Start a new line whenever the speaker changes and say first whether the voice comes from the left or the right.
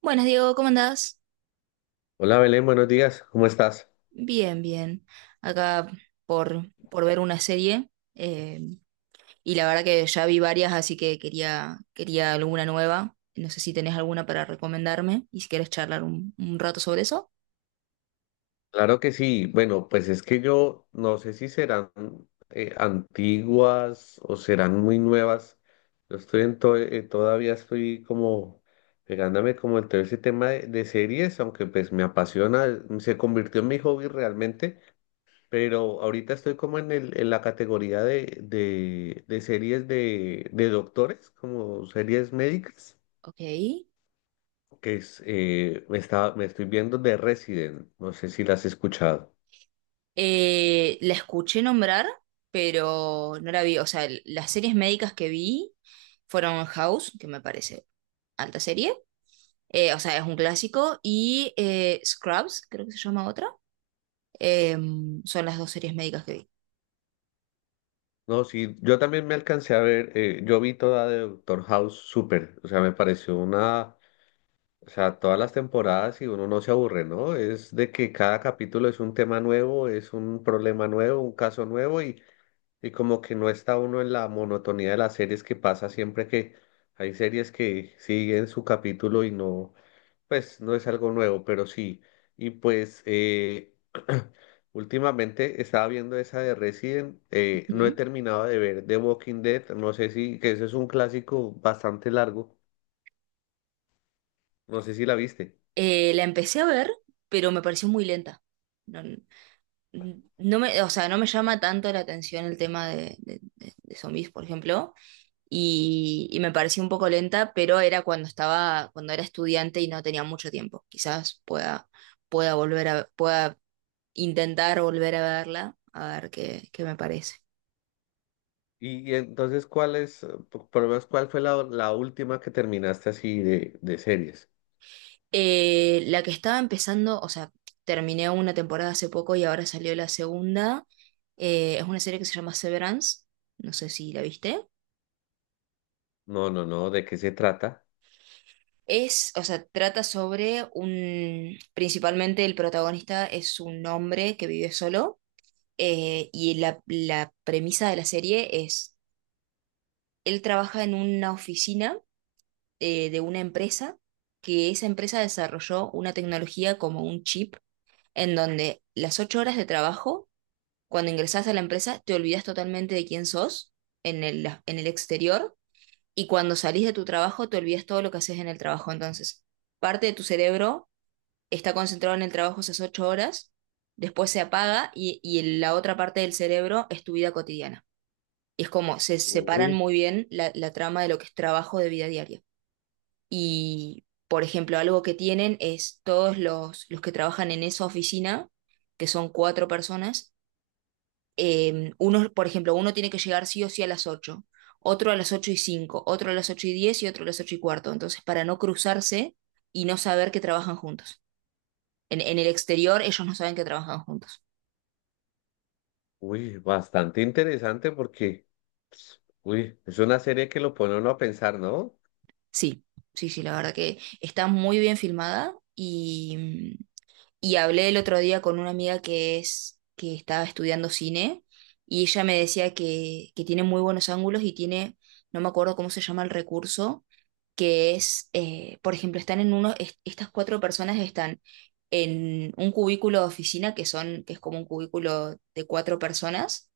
right: Buenas, Diego, ¿cómo andás?
left: Hola Belén, buenos días, ¿cómo estás?
right: Bien, bien. Acá por ver una serie. eh, y la verdad que ya vi varias, así que quería alguna nueva. No sé si tenés alguna para recomendarme y si querés charlar un rato sobre eso.
left: Claro que sí, bueno, pues es que yo no sé si serán antiguas o serán muy nuevas. Yo estoy en to- todavía estoy como pegándome como en todo ese tema de series, aunque pues me apasiona, se convirtió en mi hobby realmente, pero ahorita estoy como en la categoría de series de doctores, como series médicas.
right: Ok.
left: Que es, me está, me estoy viendo The Resident, no sé si la has escuchado.
right: La escuché nombrar, pero no la vi. O sea, las series médicas que vi fueron House, que me parece alta serie. Eh, o sea, es un clásico. Y Scrubs, creo que se llama otra. Eh, son las dos series médicas que vi.
left: No, sí, yo también me alcancé a ver, yo vi toda de Doctor House súper, o sea, me pareció una, o sea, todas las temporadas y uno no se aburre, ¿no? Es de que cada capítulo es un tema nuevo, es un problema nuevo, un caso nuevo y como que no está uno en la monotonía de las series que pasa siempre que hay series que siguen su capítulo y no. Pues no es algo nuevo, pero sí. Y pues últimamente estaba viendo esa de Resident, no he
right: Ujú.
left: terminado de ver The Walking Dead, no sé si, que eso es un clásico bastante largo, no sé si la viste.
right: La empecé a ver, pero me pareció muy lenta. No, o sea, no me llama tanto la atención el tema de, de zombies, por ejemplo, y me pareció un poco lenta, pero era cuando estaba, cuando era estudiante y no tenía mucho tiempo. Quizás pueda, pueda intentar volver a verla, a ver qué, qué me parece.
left: Y entonces, ¿cuál es, por lo menos, cuál fue la última que terminaste así de series?
right: La que estaba empezando, o sea, terminé una temporada hace poco y ahora salió la segunda. Eh, es una serie que se llama Severance. No sé si la viste.
left: No, no, no, ¿de qué se trata?
right: Es, o sea, trata sobre un, principalmente el protagonista es un hombre que vive solo. Eh, y la premisa de la serie es, él trabaja en una oficina, de una empresa, que esa empresa desarrolló una tecnología como un chip, en donde las 8 horas de trabajo, cuando ingresás a la empresa, te olvidas totalmente de quién sos en el exterior, y cuando salís de tu trabajo, te olvidas todo lo que haces en el trabajo. Entonces, parte de tu cerebro está concentrado en el trabajo esas 8 horas, después se apaga y la otra parte del cerebro es tu vida cotidiana. Es como se separan
left: Uy,
right: muy bien la, la trama de lo que es trabajo de vida diaria. Y, por ejemplo, algo que tienen es todos los que trabajan en esa oficina, que son cuatro personas, uno, por ejemplo, uno tiene que llegar sí o sí a las ocho, otro a las 8 y cinco, otro a las 8 y 10 y otro a las 8 y cuarto. Entonces, para no cruzarse y no saber que trabajan juntos. En el exterior ellos no saben que trabajan juntos.
left: uy, bastante interesante porque, uy, es una serie que lo pone a uno a pensar, ¿no?
right: Sí, sí, sí, la verdad que está muy bien filmada. Y hablé el otro día con una amiga que es, que estaba estudiando cine, y ella me decía que tiene muy buenos ángulos y tiene, no me acuerdo cómo se llama el recurso, que es, por ejemplo, están en uno, estas cuatro personas están en un cubículo de oficina, que son, que es como un cubículo de cuatro personas,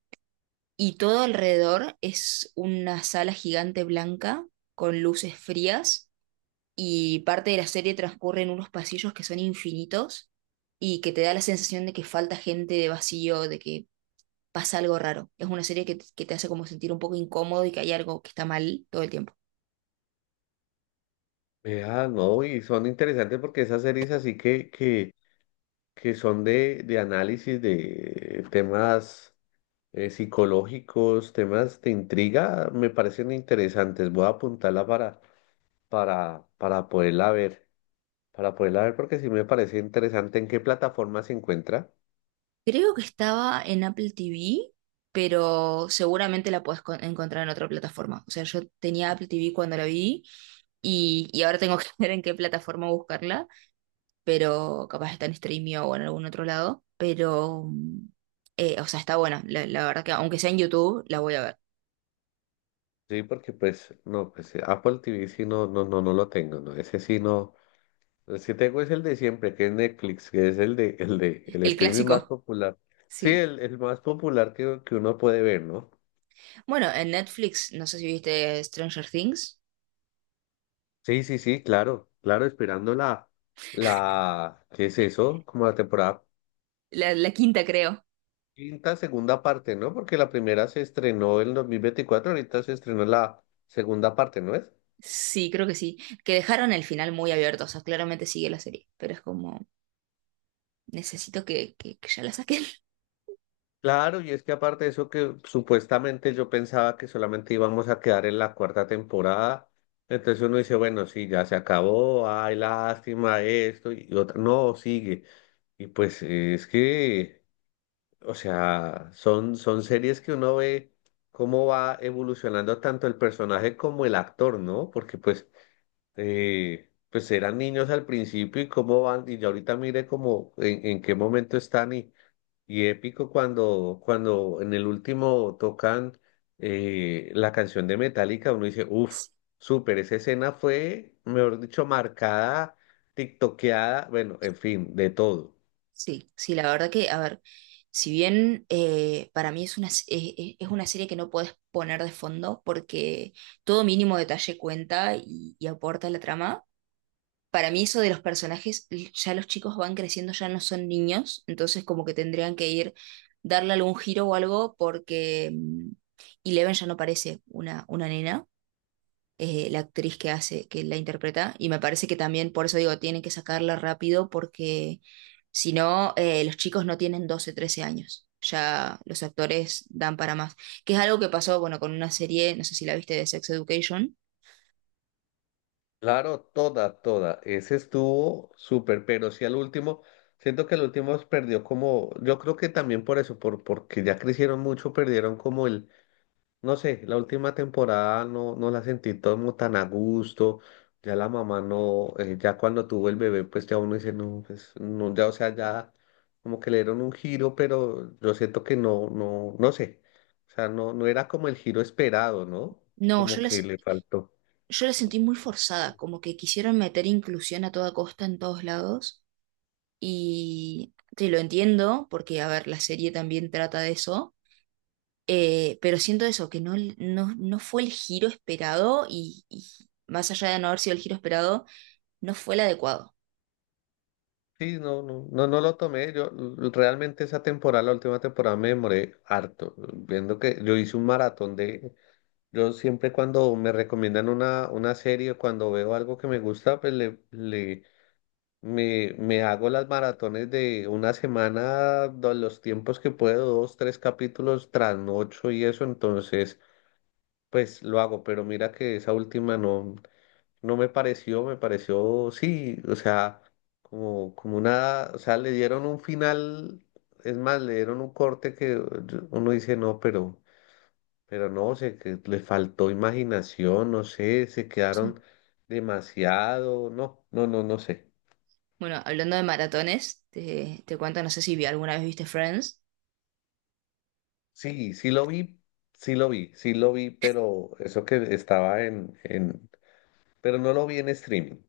right: y todo alrededor es una sala gigante blanca con luces frías, y parte de la serie transcurre en unos pasillos que son infinitos y que te da la sensación de que falta gente, de vacío, de que pasa algo raro. Es una serie que te hace como sentir un poco incómodo y que hay algo que está mal todo el tiempo.
left: Vea, no, y son interesantes porque esas series así que son de análisis de temas psicológicos, temas de intriga, me parecen interesantes. Voy a apuntarla para, para poderla ver, para poderla ver porque sí me parece interesante en qué plataforma se encuentra.
right: Creo que estaba en Apple TV, pero seguramente la puedes encontrar en otra plataforma. O sea, yo tenía Apple TV cuando la vi y ahora tengo que ver en qué plataforma buscarla, pero capaz está en Streamio o en algún otro lado, pero, o sea, está buena, la verdad que aunque sea en YouTube, la voy a ver.
left: Sí, porque pues, no, pues Apple TV sí no, no, no, no lo tengo, ¿no? Ese sí no. Pues es que tengo es el de siempre, que es Netflix, que es el
right: El
left: streaming más
right: clásico,
left: popular. Sí,
right: sí.
left: el más popular que uno puede ver, ¿no?
right: Bueno, en Netflix, no sé si viste Stranger Things,
left: Sí, sí, sí, claro, claro, esperando ¿qué es eso? Como la temporada
right: la quinta creo.
left: quinta, segunda parte, ¿no? Porque la primera se estrenó en 2024. Ahorita se estrenó la segunda parte, ¿no es?
right: Sí, creo que sí, que dejaron el final muy abierto, o sea, claramente sigue la serie, pero es como, necesito que, que ya la saquen.
left: Claro, y es que aparte de eso que supuestamente yo pensaba que solamente íbamos a quedar en la cuarta temporada, entonces uno dice, bueno, sí, ya se acabó, ay, lástima esto, y otra, no, sigue. Y pues es que, o sea, son series que uno ve cómo va evolucionando tanto el personaje como el actor, ¿no? Porque pues, pues eran niños al principio y cómo van, y ya ahorita mire cómo, en qué momento están y... Y épico cuando en el último tocan la canción de Metallica, uno dice, uff, súper, esa escena fue, mejor dicho, marcada, tiktokeada, bueno, en fin, de todo.
right: Sí, sí, la verdad que, a ver, si bien para mí es una, es una serie que no puedes poner de fondo porque todo mínimo detalle cuenta y aporta a la trama. Para mí eso de los personajes, l- ya los chicos van creciendo, ya no son niños, entonces como que tendrían que ir, darle algún giro o algo porque Eleven ya no parece una nena. Eh, la actriz que hace, que la interpreta, y me parece que también, por eso digo, tienen que sacarla rápido porque si no, los chicos no tienen 12 13 años, ya los actores dan para más, que es algo que pasó, bueno, con una serie, no sé si la viste, de Sex Education.
left: Claro, toda, toda. Ese estuvo súper, pero sí al último, siento que el último perdió como, yo creo que también por eso, porque ya crecieron mucho, perdieron como el. No sé, la última temporada no la sentí todo como tan a gusto. Ya la mamá no, ya cuando tuvo el bebé, pues ya uno dice, no, pues no, ya, o sea, ya como que le dieron un giro, pero yo siento que no, no, no sé. O sea, no, no era como el giro esperado, ¿no?
right: No,
left: Como que le faltó.
right: yo la sentí muy forzada, como que quisieron meter inclusión a toda costa en todos lados, y te lo entiendo, porque, a ver, la serie también trata de eso. Pero siento eso, que no, no, no fue el giro esperado y más allá de no haber sido el giro esperado, no fue el adecuado.
left: Sí, no, no, no, no lo tomé. Yo realmente esa temporada, la última temporada, me demoré harto. Viendo que yo hice un maratón de. Yo siempre cuando me recomiendan una serie, cuando veo algo que me gusta, pues me hago las maratones de una semana, los tiempos que puedo, dos, tres capítulos tras noche y eso, entonces pues lo hago, pero mira que esa última no, no me pareció, me pareció, sí, o sea, como una, o sea, le dieron un final, es más, le dieron un corte que uno dice, no, pero. Pero no, sé que le faltó imaginación, no sé, se
right: Sí.
left: quedaron demasiado, no, no, no, no sé.
right: Bueno, hablando de maratones, te cuento, no sé si alguna vez viste Friends.
left: Sí, sí lo vi, sí lo vi, sí lo vi, pero eso que estaba en, pero no lo vi en streaming,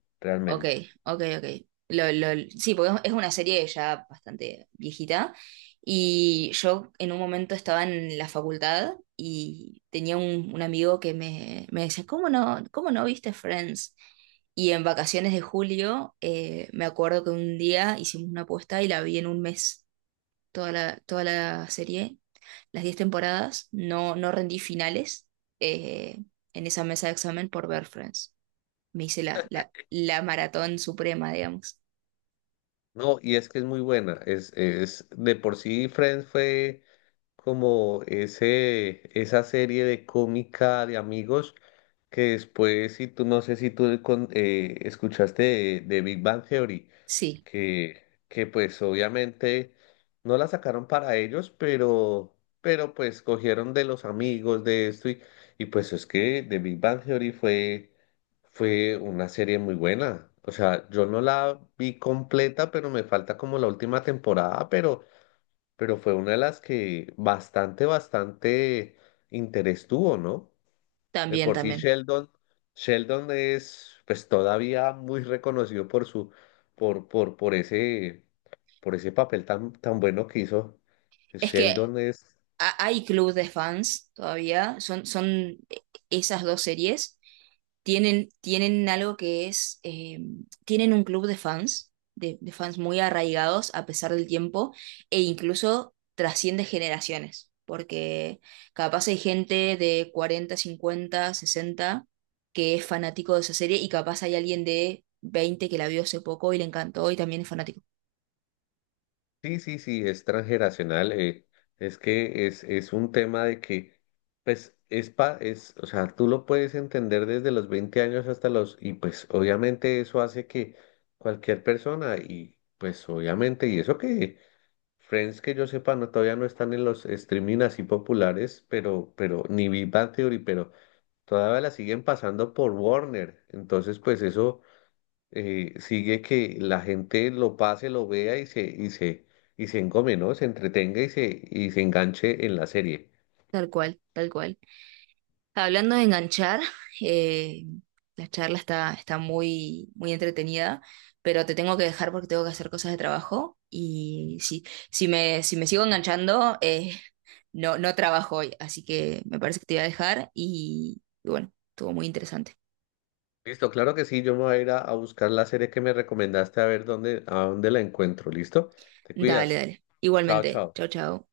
right: Ok,
left: realmente.
right: ok, ok. Lo, lo- sí, porque es una serie ya bastante viejita. Y yo en un momento estaba en la facultad y tenía un amigo que me decía, cómo no viste Friends? Y en vacaciones de julio, me acuerdo que un día hicimos una apuesta y la vi en un mes, toda la serie, las 10 temporadas. No, no rendí finales, eh, en esa mesa de examen por ver Friends. Me hice la, la maratón suprema, digamos.
left: No, y es que es muy buena, de por sí Friends fue como esa serie de cómica de amigos que después, si tú, no sé si tú escuchaste de Big Bang Theory.
right: Sí,
left: Que pues obviamente no la sacaron para ellos, pero pues cogieron de los amigos de esto y pues es que The Big Bang Theory fue una serie muy buena. O sea, yo no la vi completa, pero me falta como la última temporada, pero fue una de las que bastante, bastante interés tuvo, ¿no? De
right: también,
left: por sí
right: también.
left: Sheldon, Sheldon es pues todavía muy reconocido por su, por, por, por ese, por ese papel tan, tan bueno que hizo.
right: Es que
left: Sheldon es,
right: hay club de fans todavía, son, son esas dos series, tienen, tienen algo que es, tienen un club de fans muy arraigados a pesar del tiempo, e incluso trasciende generaciones, porque capaz hay gente de 40, 50, 60 que es fanático de esa serie y capaz hay alguien de 20 que la vio hace poco y le encantó y también es fanático.
left: sí, sí, sí, es transgeneracional. Es que es un tema de que, pues, o sea, tú lo puedes entender desde los 20 años hasta los, y pues obviamente eso hace que cualquier persona, y pues obviamente, y eso que Friends que yo sepa, no, todavía no están en los streaming así populares, pero ni Big Bang Theory, pero todavía la siguen pasando por Warner. Entonces, pues eso sigue que la gente lo pase, lo vea y se engome, ¿no? Se entretenga y se enganche en la serie.
right: Tal cual, tal cual. Hablando de enganchar, eh, la charla está, está muy, muy entretenida, pero te tengo que dejar porque tengo que hacer cosas de trabajo y si, si me, si me sigo enganchando, no, no trabajo hoy, así que me parece que te voy a dejar y bueno, estuvo muy interesante.
left: Listo, claro que sí, yo me voy a ir a buscar la serie que me recomendaste a ver a dónde la encuentro. ¿Listo? Te
right: Dale,
left: cuidas.
right: dale.
left: Chao,
right: Igualmente,
left: chao.
right: chao, chao.